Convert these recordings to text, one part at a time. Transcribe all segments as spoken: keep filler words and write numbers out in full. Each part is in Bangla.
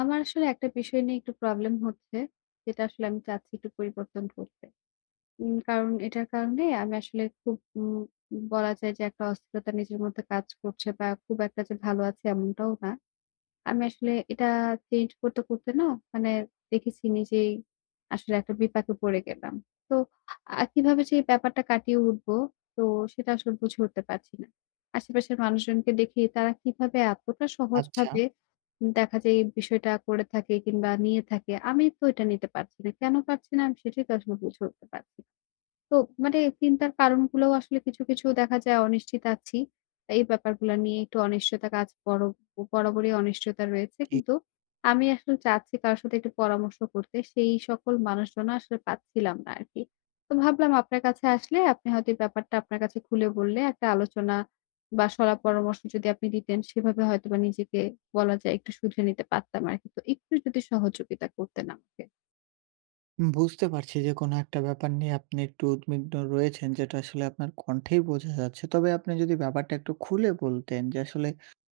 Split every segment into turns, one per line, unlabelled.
আমার আসলে একটা বিষয় নিয়ে একটু প্রবলেম হচ্ছে, যেটা আসলে আমি চাচ্ছি একটু পরিবর্তন করতে। উম কারণ এটার কারণে আমি আসলে খুব উম বলা যায় যে একটা অস্থিরতা নিজের মধ্যে কাজ করছে বা খুব একটা যে ভালো আছি এমনটাও না। আমি আসলে এটা চেঞ্জ করতে, করতে না, মানে দেখেছি নিজেই আসলে একটা বিপাকে পড়ে গেলাম। তো আ কিভাবে যে এই ব্যাপারটা কাটিয়ে উঠবো, তো সেটা আসলে বুঝে উঠতে পারছি না। আশেপাশের মানুষজনকে দেখি তারা কিভাবে এতটা
আচ্ছা,
সহজভাবে দেখা যায় এই বিষয়টা করে থাকে কিংবা নিয়ে থাকে। আমি তো এটা নিতে পারছি না। কেন পারছি না আমি সেটাই তো আসলে বুঝে উঠতে পারছি না। তো মানে চিন্তার কারণগুলোও আসলে কিছু, কিছু দেখা যায় অনিশ্চিত আছি। এই ব্যাপারগুলা নিয়ে একটু অনিশ্চয়তা কাজ বড় বরাবরই অনিশ্চয়তা রয়েছে।
ঠিক।
কিন্তু আমি আসলে চাচ্ছি কারো সাথে একটু পরামর্শ করতে। সেই সকল মানুষজন আসলে পাচ্ছিলাম না আরকি। তো ভাবলাম আপনার কাছে আসলে আপনি হয়তো এই ব্যাপারটা আপনার কাছে খুলে বললে একটা আলোচনা বা শলা পরামর্শ যদি আপনি দিতেন, সেভাবে হয়তোবা নিজেকে বলা যায় একটু শুধরে নিতে পারতাম আরকি। তো একটু যদি সহযোগিতা করতেন আমাকে।
বুঝতে পারছি যে কোনো একটা ব্যাপার নিয়ে আপনি একটু উদ্বিগ্ন রয়েছেন যেটা আসলে আপনার কণ্ঠেই বোঝা যাচ্ছে। তবে আপনি যদি ব্যাপারটা একটু খুলে বলতেন যে আসলে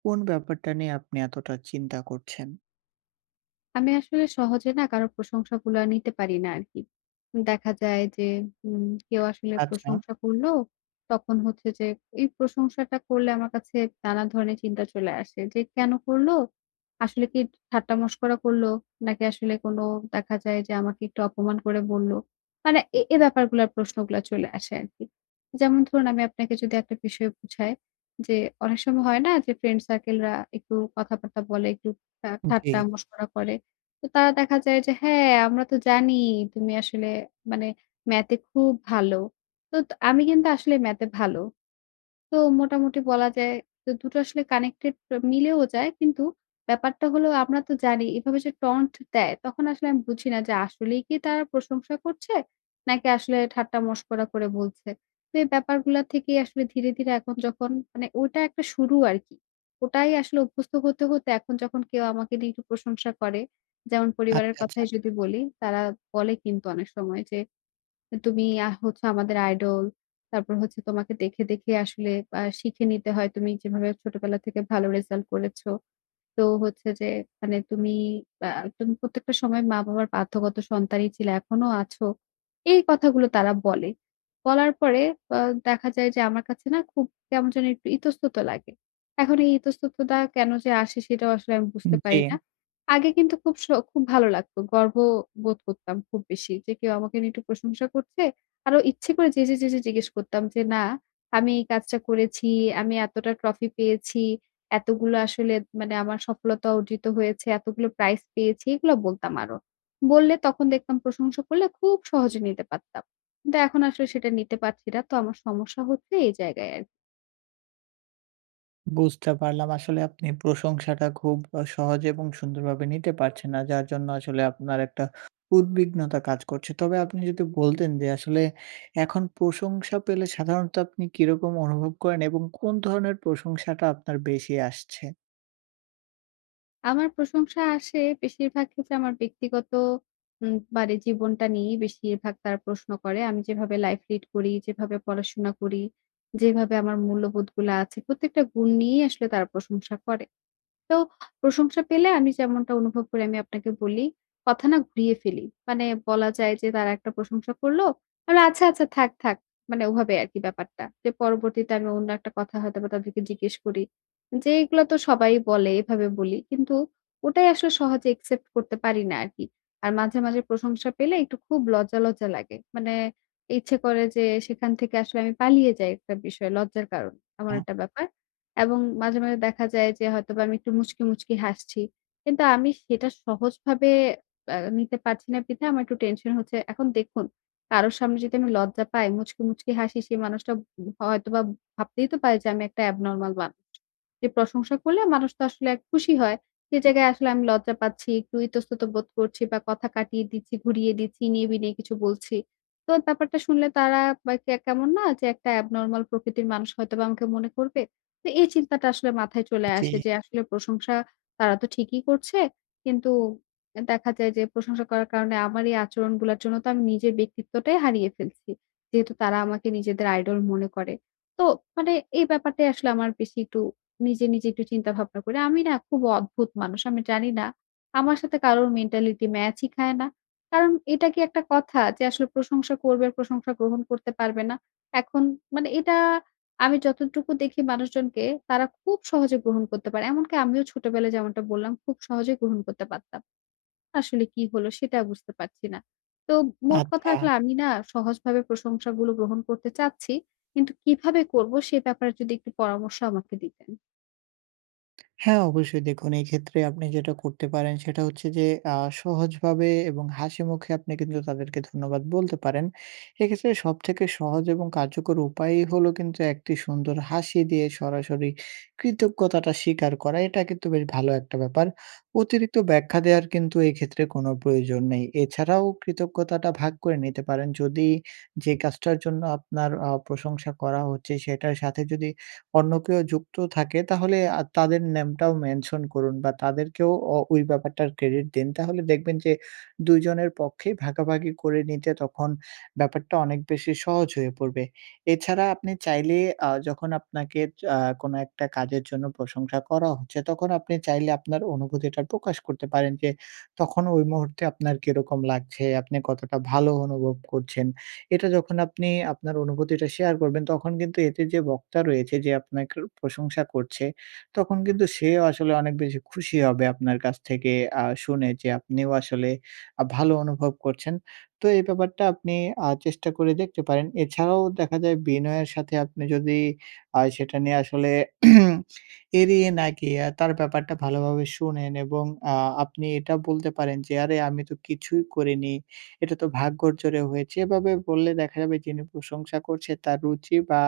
কোন ব্যাপারটা নিয়ে আপনি এতটা চিন্তা করছেন?
আমি আসলে সহজে না কারো প্রশংসাগুলা নিতে পারি না আরকি। দেখা যায় যে উম কেউ আসলে
আচ্ছা,
প্রশংসা করলো, তখন হচ্ছে যে এই প্রশংসাটা করলে আমার কাছে নানা ধরনের চিন্তা চলে আসে যে, "কেন করলো? আসলে কি ঠাট্টা মশকরা করলো? নাকি আসলে কোনো দেখা যায় যে আমাকে একটু অপমান করে বলল?" মানে এ এই ব্যাপারগুলার প্রশ্নগুলা চলে আসে আরকি। যেমন ধরুন আমি আপনাকে যদি একটা বিষয় বুঝাই যে অনেক সময় হয় না যে ফ্রেন্ড সার্কেল রা একটু কথাবার্তা বলে, একটু ঠা
জি।
ঠাট্টা মশকরা করে। তো তারা দেখা যায় যে, "হ্যাঁ, আমরা তো জানি তুমি আসলে মানে ম্যাথে খুব ভালো।" তো ত আমি কিন্তু আসলে ম্যাথে ভালো। তো মোটামুটি বলা যায় যে দুটো টো আসলে কানেক্টেড মিলেও যায়। কিন্তু ব্যাপারটা হলো আমরা তো জানি এভাবে যে টন্ট দেয় তখন আসলে আমি বুঝি না যে আসলেই কি তারা প্রশংসা করছে নাকি আসলে ঠাট্টা মশকরা করে বলছে। তো এই ব্যাপারগুলা থেকেই আসলে ধীরে, ধীরে এখন যখন মানে ওটা একটা শুরু আরকি। ওটাই আসলে অভ্যস্ত হতে, হতে এখন যখন কেউ আমাকে নিয়ে একটু প্রশংসা করে, যেমন পরিবারের
আচ্ছা, আচ্ছা।
কথাই যদি বলি তারা বলে কিন্তু অনেক সময় যে তুমি আ হচ্ছে আমাদের আইডল। তারপর হচ্ছে তোমাকে দেখে, দেখে আসলে আ শিখে নিতে হয়। তুমি যেভাবে ছোটবেলা থেকে ভালো রেজাল্ট করেছো। তো হচ্ছে যে মানে তুমি আ তুমি প্রত্যেকটা সময় মা-বাবার বাধ্যগত সন্তানই ছিলে, এখনো আছো। এই কথাগুলো তারা বলে। বলার পরে আ দেখা যায় যে আমার কাছে না খুব কেমন যেন একটু ইতস্তত লাগে। এখন এই ইতস্ততটা কেন যে আসে সেটাও আসলে আমি বুঝতে
জি।
পারি না। আগে কিন্তু খুব স খুব ভালো লাগতো। গর্ব বোধ করতাম খুব বেশি যে কেউ আমাকে নিয়ে একটু প্রশংসা করছে। আরো ইচ্ছে করে যেঁচে, যেঁচে জিজ্ঞেস করতাম যে, "না, আমি এই কাজটা করেছি, আমি এতটা ট্রফি পেয়েছি।" এতগুলো আসলে মানে আমার সফলতা অর্জিত হয়েছে, এতগুলো প্রাইজ পেয়েছি, এগুলো বলতাম আরো। বললে তখন দেখতাম প্রশংসা করলে খুব সহজে নিতে পারতাম। কিন্তু এখন আসলে সেটা নিতে পারছি না। তো আমার সমস্যা হচ্ছে এই জায়গায় আরকি।
বুঝতে পারলাম। আসলে আপনি প্রশংসাটা খুব আ সহজে এবং সুন্দরভাবে নিতে পারছেন না। যার জন্য আসলে আপনার একটা উদ্বিগ্নতা কাজ করছে। তবে আপনি যদি বলতেন যে আসলে এখন প্রশংসা পেলে সাধারণত আপনি কিরকম অনুভব করেন এবং কোন ধরনের প্রশংসাটা আপনার বেশি আসছে?
আমার প্রশংসা আসে বেশিরভাগ ক্ষেত্রে আমার ব্যক্তিগত উম মানে জীবনটা নিয়েই বেশিরভাগ তারা প্রশ্ন করে। আমি যেভাবে লাইফ লিড করি, যেভাবে পড়াশোনা করি, যেভাবে আমার মূল্যবোধগুলা আছে, প্রত্যেকটা গুণ নিয়েই আসলে তারা প্রশংসা করে। তো প্রশংসা পেলে আমি যেমনটা অনুভব করি আমি আপনাকে বলি, কথা না ঘুরিয়ে ফেলি। মানে বলা যায় যে তারা একটা প্রশংসা করলো। আমি আচ্ছা, আচ্ছা থাক, থাক। মানে ওভাবে আরকি ব্যাপারটা। যে পরবর্তীতে আমি অন্য একটা কথা হয়তোবা তাদেরকে জিজ্ঞেস করি। যে এগুলা তো সবাই বলে এভাবে বলি। কিন্তু ওটাই আসলে সহজে একসেপ্ট করতে পারি না আরকি। আর মাঝে, মাঝে প্রশংসা পেলে একটু খুব লজ্জা, লজ্জা লাগে। মানে ইচ্ছে করে যে সেখান থেকে আসলে আমি পালিয়ে যাই একটা বিষয় লজ্জার কারণে।
আ
এমন একটা ব্যাপার। এবং মাঝে, মাঝে দেখা যায় যে হয়তোবা আমি একটু মুচকি, মুচকি হাসছি। কিন্তু আমি সেটা সহজভাবে আ নিতে পারছি না বিধায় আমার একটু টেনশন হচ্ছে। এখন দেখুন কারো সামনে যদি আমি লজ্জা পাই, মুচকি, মুচকি হাসি সেই মানুষটা হয়তোবা ভাবতেই তো পারে যে আমি একটা অ্যাবনরমাল মানুষ। যে প্রশংসা করলে মানুষ তো আসলে এক খুশি হয়। সে জায়গায় আসলে আমি লজ্জা পাচ্ছি, একটু ইতস্তত বোধ করছি বা কথা কাটিয়ে দিচ্ছি, ঘুরিয়ে দিচ্ছি, নিয়ে বিনিয়ে কিছু বলছি। তো ব্যাপারটা শুনলে তারা বা কে কেমন না যে একটা abnormal প্রকৃতির মানুষ হয়তোবা আমাকে মনে করবে। তো এই চিন্তাটা আসলে মাথায় চলে
জি,
আসে যে আসলে প্রশংসা তারা তো ঠিকই করছে। কিন্তু এ দেখা যায় যে প্রশংসা করার কারণে আমার এই আচরণগুলার জন্য তো আমি নিজের ব্যক্তিত্বটাই হারিয়ে ফেলছি। যেহেতু তারা আমাকে নিজেদের আইডল মনে করে। তো মানে এই ব্যাপারটাই আসলে আমার বেশি একটু নিজে, নিজে একটু চিন্তা ভাবনা করি। আমি না খুব অদ্ভুত মানুষ। আমি জানি না আমার সাথে কারোর মেন্টালিটি ম্যাচই খায় না। কারণ এটা কি একটা কথা যে আসলে প্রশংসা করবে, প্রশংসা গ্রহণ করতে পারবে না। এখন মানে এটা আমি যতটুকু দেখি মানুষজনকে তারা খুব সহজে গ্রহণ করতে পারে। এমনকি আমিও ছোটবেলায় যেমনটা বললাম খুব সহজে গ্রহণ করতে পারতাম। আসলে কি হলো সেটা বুঝতে পারছি না। তো মোট কথা
আচ্ছা।
আসলে আমি না সহজভাবে প্রশংসাগুলো গ্রহণ করতে চাচ্ছি। কিন্তু কিভাবে করব সে ব্যাপারে যদি একটু পরামর্শ আমাকে দিতেন।
হ্যাঁ, অবশ্যই দেখুন এক্ষেত্রে আপনি যেটা করতে পারেন সেটা হচ্ছে যে আ সহজভাবে এবং হাসিমুখে আপনি কিন্তু তাদেরকে ধন্যবাদ বলতে পারেন। এক্ষেত্রে সবথেকে সহজ এবং কার্যকর উপায়ই হলো কিন্তু একটি সুন্দর হাসি দিয়ে সরাসরি কৃতজ্ঞতাটা স্বীকার করা। এটা কিন্তু বেশ ভালো একটা ব্যাপার। অতিরিক্ত ব্যাখ্যা দেওয়ার কিন্তু এক্ষেত্রে কোনো প্রয়োজন নেই। এছাড়াও কৃতজ্ঞতাটা ভাগ করে নিতে পারেন। যদি যে কাজটার জন্য আপনার আ প্রশংসা করা হচ্ছে সেটার সাথে যদি অন্য কেউ যুক্ত থাকে তাহলে আ তাদের নামটাও মেনশন করুন বা তাদেরকেও অ ওই ব্যাপারটার ক্রেডিট দিন। তাহলে দেখবেন যে দুই জনের পক্ষেই ভাগাভাগি করে নিতে তখন ব্যাপারটা অনেক বেশি সহজ হয়ে পড়বে। এছাড়া আপনি চাইলে আ যখন আপনাকে আ কোনো একটা কাজের জন্য প্রশংসা করা হচ্ছে, তখন আপনি চাইলে আপনার অনুভূতিটা প্রকাশ করতে পারেন যে তখন ওই মুহূর্তে আপনার কিরকম লাগছে, আপনি কতটা ভালো অনুভব করছেন। এটা যখন আপনি আপনার অনুভূতিটা শেয়ার করবেন, তখন কিন্তু এতে যে বক্তা রয়েছে যে আপনাকে প্রশংসা করছে, তখন কিন্তু সেও আসলে অনেক বেশি খুশি হবে আপনার কাছ থেকে আ শুনে যে আপনিও আসলে আ ভালো অনুভব করছেন। তো এই ব্যাপারটা আপনি আ চেষ্টা করে দেখতে পারেন। এছাড়াও দেখা যায় বিনয়ের সাথে আপনি যদি আ সেটা নিয়ে আসলে এড়িয়ে না গিয়ে তার ব্যাপারটা ভালোভাবে শুনেন এবং আ আপনি এটা বলতে পারেন যে, "আরে আমি তো কিছুই করিনি।" এটা তো ভাগ্যর জোরে হয়েছে। এভাবে বললে দেখা যাবে যিনি প্রশংসা করছে তার রুচি বা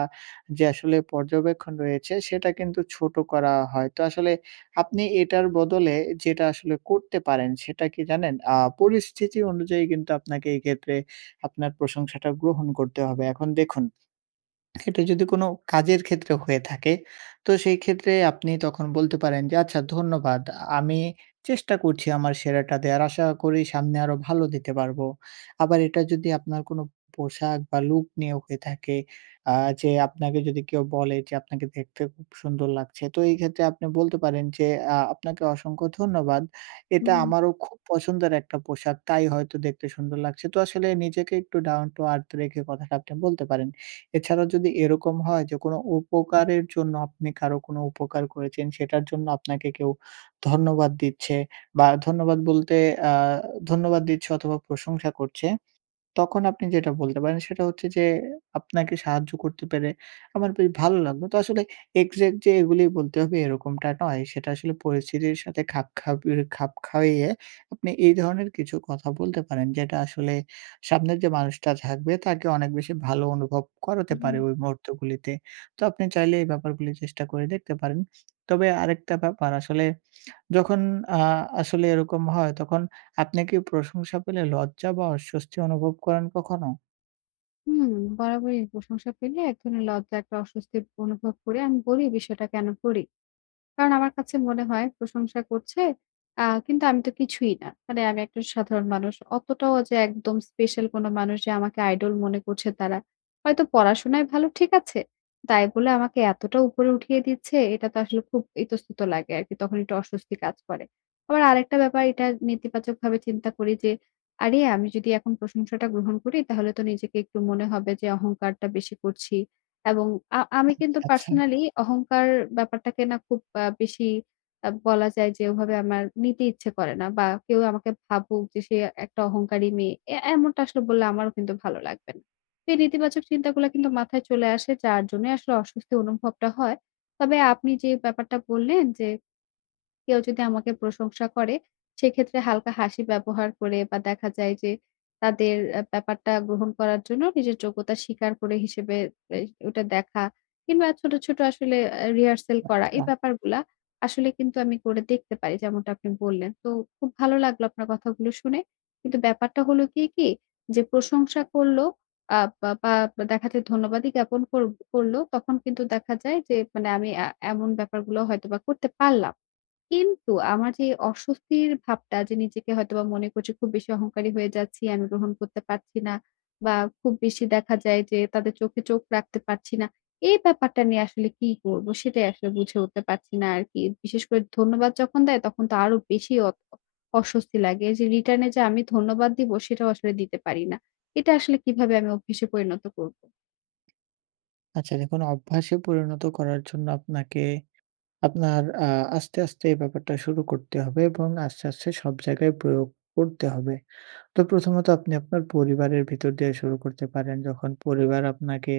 যে আসলে পর্যবেক্ষণ রয়েছে সেটা কিন্তু ছোট করা হয়। তো আসলে আপনি এটার বদলে যেটা আসলে করতে পারেন সেটা কি জানেন? আ পরিস্থিতি অনুযায়ী কিন্তু আপনাকে এক্ষেত্রে আপনার প্রশংসাটা গ্রহণ করতে হবে। এখন দেখুন এটা যদি কোনো কাজের ক্ষেত্রে হয়ে থাকে, তো সেই ক্ষেত্রে আপনি তখন বলতে পারেন যে, "আচ্ছা ধন্যবাদ। আমি চেষ্টা করছি আমার সেরাটা দেয়ার। আশা করি সামনে আরো ভালো দিতে পারবো।" আবার এটা যদি আপনার কোনো পোশাক বা লুক নিয়ে হয়ে থাকে, আ যে আপনাকে যদি কেউ বলে যে, "আপনাকে দেখতে খুব সুন্দর লাগছে।" তো এই ক্ষেত্রে আপনি বলতে পারেন যে, "আ আপনাকে অসংখ্য ধন্যবাদ। এটা
হুম।
আমারও খুব পছন্দের একটা পোশাক, তাই হয়তো দেখতে সুন্দর লাগছে।" তো আসলে নিজেকে একটু ডাউন টু আর্থ রেখে কথাটা আপনি বলতে পারেন। এছাড়াও যদি এরকম হয় যে কোনো উপকারের জন্য আপনি কারো কোনো উপকার করেছেন, সেটার জন্য আপনাকে কেউ ধন্যবাদ দিচ্ছে বা ধন্যবাদ বলতে আ ধন্যবাদ দিচ্ছে অথবা প্রশংসা করছে। তখন আপনি যেটা বলতে পারেন সেটা হচ্ছে যে, আপনাকে সাহায্য করতে পেরে আমার বেশ ভালো লাগলো। তো আসলে এক্সাক্ট যে এগুলি বলতে হবে এরকমটা নয়। সেটা আসলে পরিস্থিতির সাথে খাপ খাপিয়ে খাপ খাইয়ে আপনি এই ধরনের কিছু কথা বলতে পারেন যেটা আসলে সামনের যে মানুষটা থাকবে তাকে অনেক বেশি ভালো অনুভব করাতে
হুম,
পারে ওই মুহূর্তগুলিতে। তো আপনি চাইলে এই ব্যাপারগুলি চেষ্টা করে দেখতে পারেন। তবে আরেকটা ব্যাপার আসলে যখন আ আসলে এরকম হয় তখন আপনি কি প্রশংসা পেলে লজ্জা বা অস্বস্তি অনুভব করেন কখনো?
হুম, বরাবরই প্রশংসা পেলে এক ধরনের লজ্জা, একটা অস্বস্তি অনুভব করে আমি বলি বিষয়টা কেন করি। কারণ আমার কাছে মনে হয় প্রশংসা করছে আ কিন্তু আমি তো কিছুই না। মানে আমি একটা সাধারণ মানুষ। অতটাও যে একদম স্পেশাল কোনো মানুষ যে আমাকে আইডল মনে করছে তারা। হয়তো পড়াশোনায় ভালো ঠিক আছে। তাই বলে আমাকে এতটা উপরে উঠিয়ে দিচ্ছে এটা তো আসলে খুব ইতস্তত লাগে আরকি। তখন একটু অস্বস্তি কাজ করে। আবার আরেকটা ব্যাপার এটা নেতিবাচকভাবে চিন্তা করি যে, আরে আমি যদি এখন প্রশংসাটা গ্রহণ করি তাহলে তো নিজেকে একটু মনে হবে যে অহংকারটা বেশি করছি। এবং আ আমি কিন্তু
আচ্ছা।
পার্সোনালি অহংকার ব্যাপারটাকে না খুব আ বেশি আ বলা যায় যে ওভাবে আমার নিতে ইচ্ছে করে না বা কেউ আমাকে ভাবুক যে সে একটা অহংকারী মেয়ে। এ এমনটা আসলে বললে আমারও কিন্তু ভালো লাগবে না। তো এই নেতিবাচক চিন্তাগুলা কিন্তু মাথায় চলে আসে যার জন্যই আসলে অস্বস্তি অনুভবটা হয়। তবে আপনি যে ব্যাপারটা বললেন যে কেউ যদি আমাকে প্রশংসা করে, সেক্ষেত্রে হালকা হাসি ব্যবহার করে বা দেখা যায় যে তাদের আ ব্যাপারটা গ্রহণ করার জন্য নিজের যোগ্যতা স্বীকার করে হিসেবে এ ওটা দেখা কিংবা ছোট, ছোট আসলে আ রিহার্সাল করা
আচ্ছা,
এই ব্যাপারগুলা আসলে কিন্তু আমি করে দেখতে পারি যেমনটা আপনি বললেন। তো খুব ভালো লাগলো আপনার কথাগুলো শুনে। কিন্তু ব্যাপারটা হলো গিয়ে কি যে প্রশংসা করল আ বা বা দেখা যায় ধন্যবাদই জ্ঞাপন কর করল তখন কিন্তু দেখা যায় যে মানে আমি আ এমন ব্যাপারগুলো হয়তোবা করতে পারলাম। কিন্তু আমার যে অস্বস্তির ভাবটা যে নিজেকে হয়তোবা মনে করছি খুব বেশি অহংকারী হয়ে যাচ্ছি, আমি গ্রহণ করতে পারছি না বা খুব বেশি দেখা যায় যে তাদের চোখে চোখ রাখতে পারছি না। এই ব্যাপারটা নিয়ে আসলে কি করব সেটাই আসলে বুঝে উঠতে পারছি না আরকি। বিশেষ করে ধন্যবাদ যখন দেয় তখন তো আরো বেশি অ অস্বস্তি লাগে যে রিটার্ন এ যে আমি ধন্যবাদ দিব সেটাও আসলে দিতে পারি না। এটা আসলে কিভাবে আমি অভ্যাসে পরিণত করব?
আচ্ছা দেখুন অভ্যাসে পরিণত করার জন্য আপনাকে আপনার আ আস্তে, আস্তে এই ব্যাপারটা শুরু করতে হবে এবং আস্তে, আস্তে সব জায়গায় প্রয়োগ করতে হবে। তো প্রথমত আপনি আপনার পরিবারের ভিতর দিয়ে শুরু করতে পারেন। যখন পরিবার আপনাকে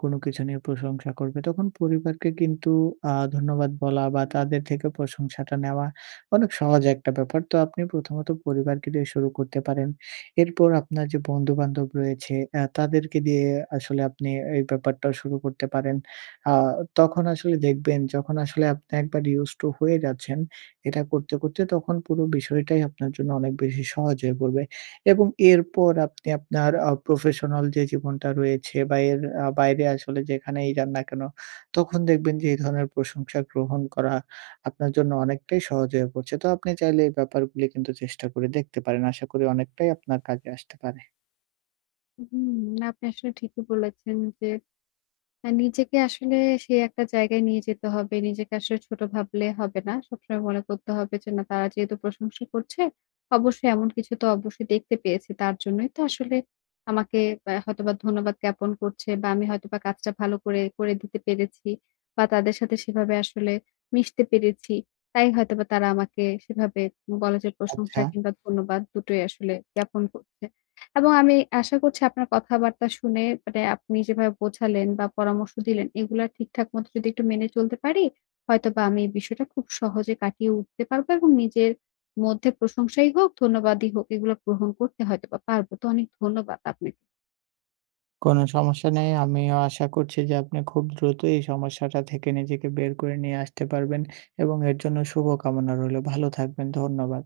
কোনো কিছু নিয়ে প্রশংসা করবে, তখন পরিবারকে কিন্তু আ ধন্যবাদ বলা বা তাদের থেকে প্রশংসাটা নেওয়া অনেক সহজ একটা ব্যাপার। তো আপনি প্রথমত পরিবারকে দিয়ে শুরু করতে পারেন। এরপর আপনার যে বন্ধু-বান্ধব রয়েছে, আ তাদেরকে দিয়ে আসলে আপনি এই ব্যাপারটা শুরু করতে পারেন। আ তখন আসলে দেখবেন যখন আসলে আপনি একবার used to হয়ে যাচ্ছেন, এটা করতে, করতে তখন পুরো বিষয়টাই আপনার জন্য অনেক বেশি সহজ হয়ে পড়বে। এবং এরপর আপনি আপনার আ প্রফেশনাল যে জীবনটা রয়েছে বা এর আ বাইরে আসলে যেখানেই যান না কেন, তখন দেখবেন যে এই ধরনের প্রশংসা গ্রহণ করা আপনার জন্য অনেকটাই সহজ হয়ে পড়ছে। তো আপনি চাইলে এই ব্যাপারগুলি কিন্তু চেষ্টা করে দেখতে পারেন। আশা করি অনেকটাই আপনার কাজে আসতে পারে।
হুম, আপনি আসলে ঠিকই বলেছেন যে আ নিজেকে আসলে সেই একটা জায়গায় নিয়ে যেতে হবে। নিজেকে আসলে ছোট ভাবলে হবে না। সবসময় মনে করতে হবে যে না তারা যেহেতু প্রশংসা করছে, অবশ্যই এমন কিছু তো অবশ্যই দেখতে পেয়েছে। তার জন্যই তো আসলে আমাকে আ হয়তোবা ধন্যবাদ জ্ঞাপন করছে বা আমি হয়তোবা কাজটা ভালো করে, করে দিতে পেরেছি বা তাদের সাথে সেভাবে আসলে মিশতে পেরেছি। তাই হয়তোবা তারা আমাকে সেভাবে বলা যায় প্রশংসা
আচ্ছা,
কিংবা ধন্যবাদ দুটোই আসলে জ্ঞাপন করছে। এবং আমি আশা করছি আপনার কথাবার্তা শুনে মানে আপনি যেভাবে বোঝালেন বা পরামর্শ দিলেন এগুলা ঠিকঠাক মতো যদি একটু মেনে চলতে পারি, হয়তোবা আমি এই বিষয়টা খুব সহজে কাটিয়ে উঠতে পারবো এবং নিজের মধ্যে প্রশংসাই হোক, ধন্যবাদই হোক এগুলো গ্রহণ করতে হয়তোবা পারবো। তো অনেক ধন্যবাদ আপনাকে।
কোনো সমস্যা নেই। আমিও আশা করছি যে আপনি খুব দ্রুত এই সমস্যাটা থেকে নিজেকে বের করে নিয়ে আসতে পারবেন এবং এর জন্য শুভকামনা রইলো। ভালো থাকবেন। ধন্যবাদ।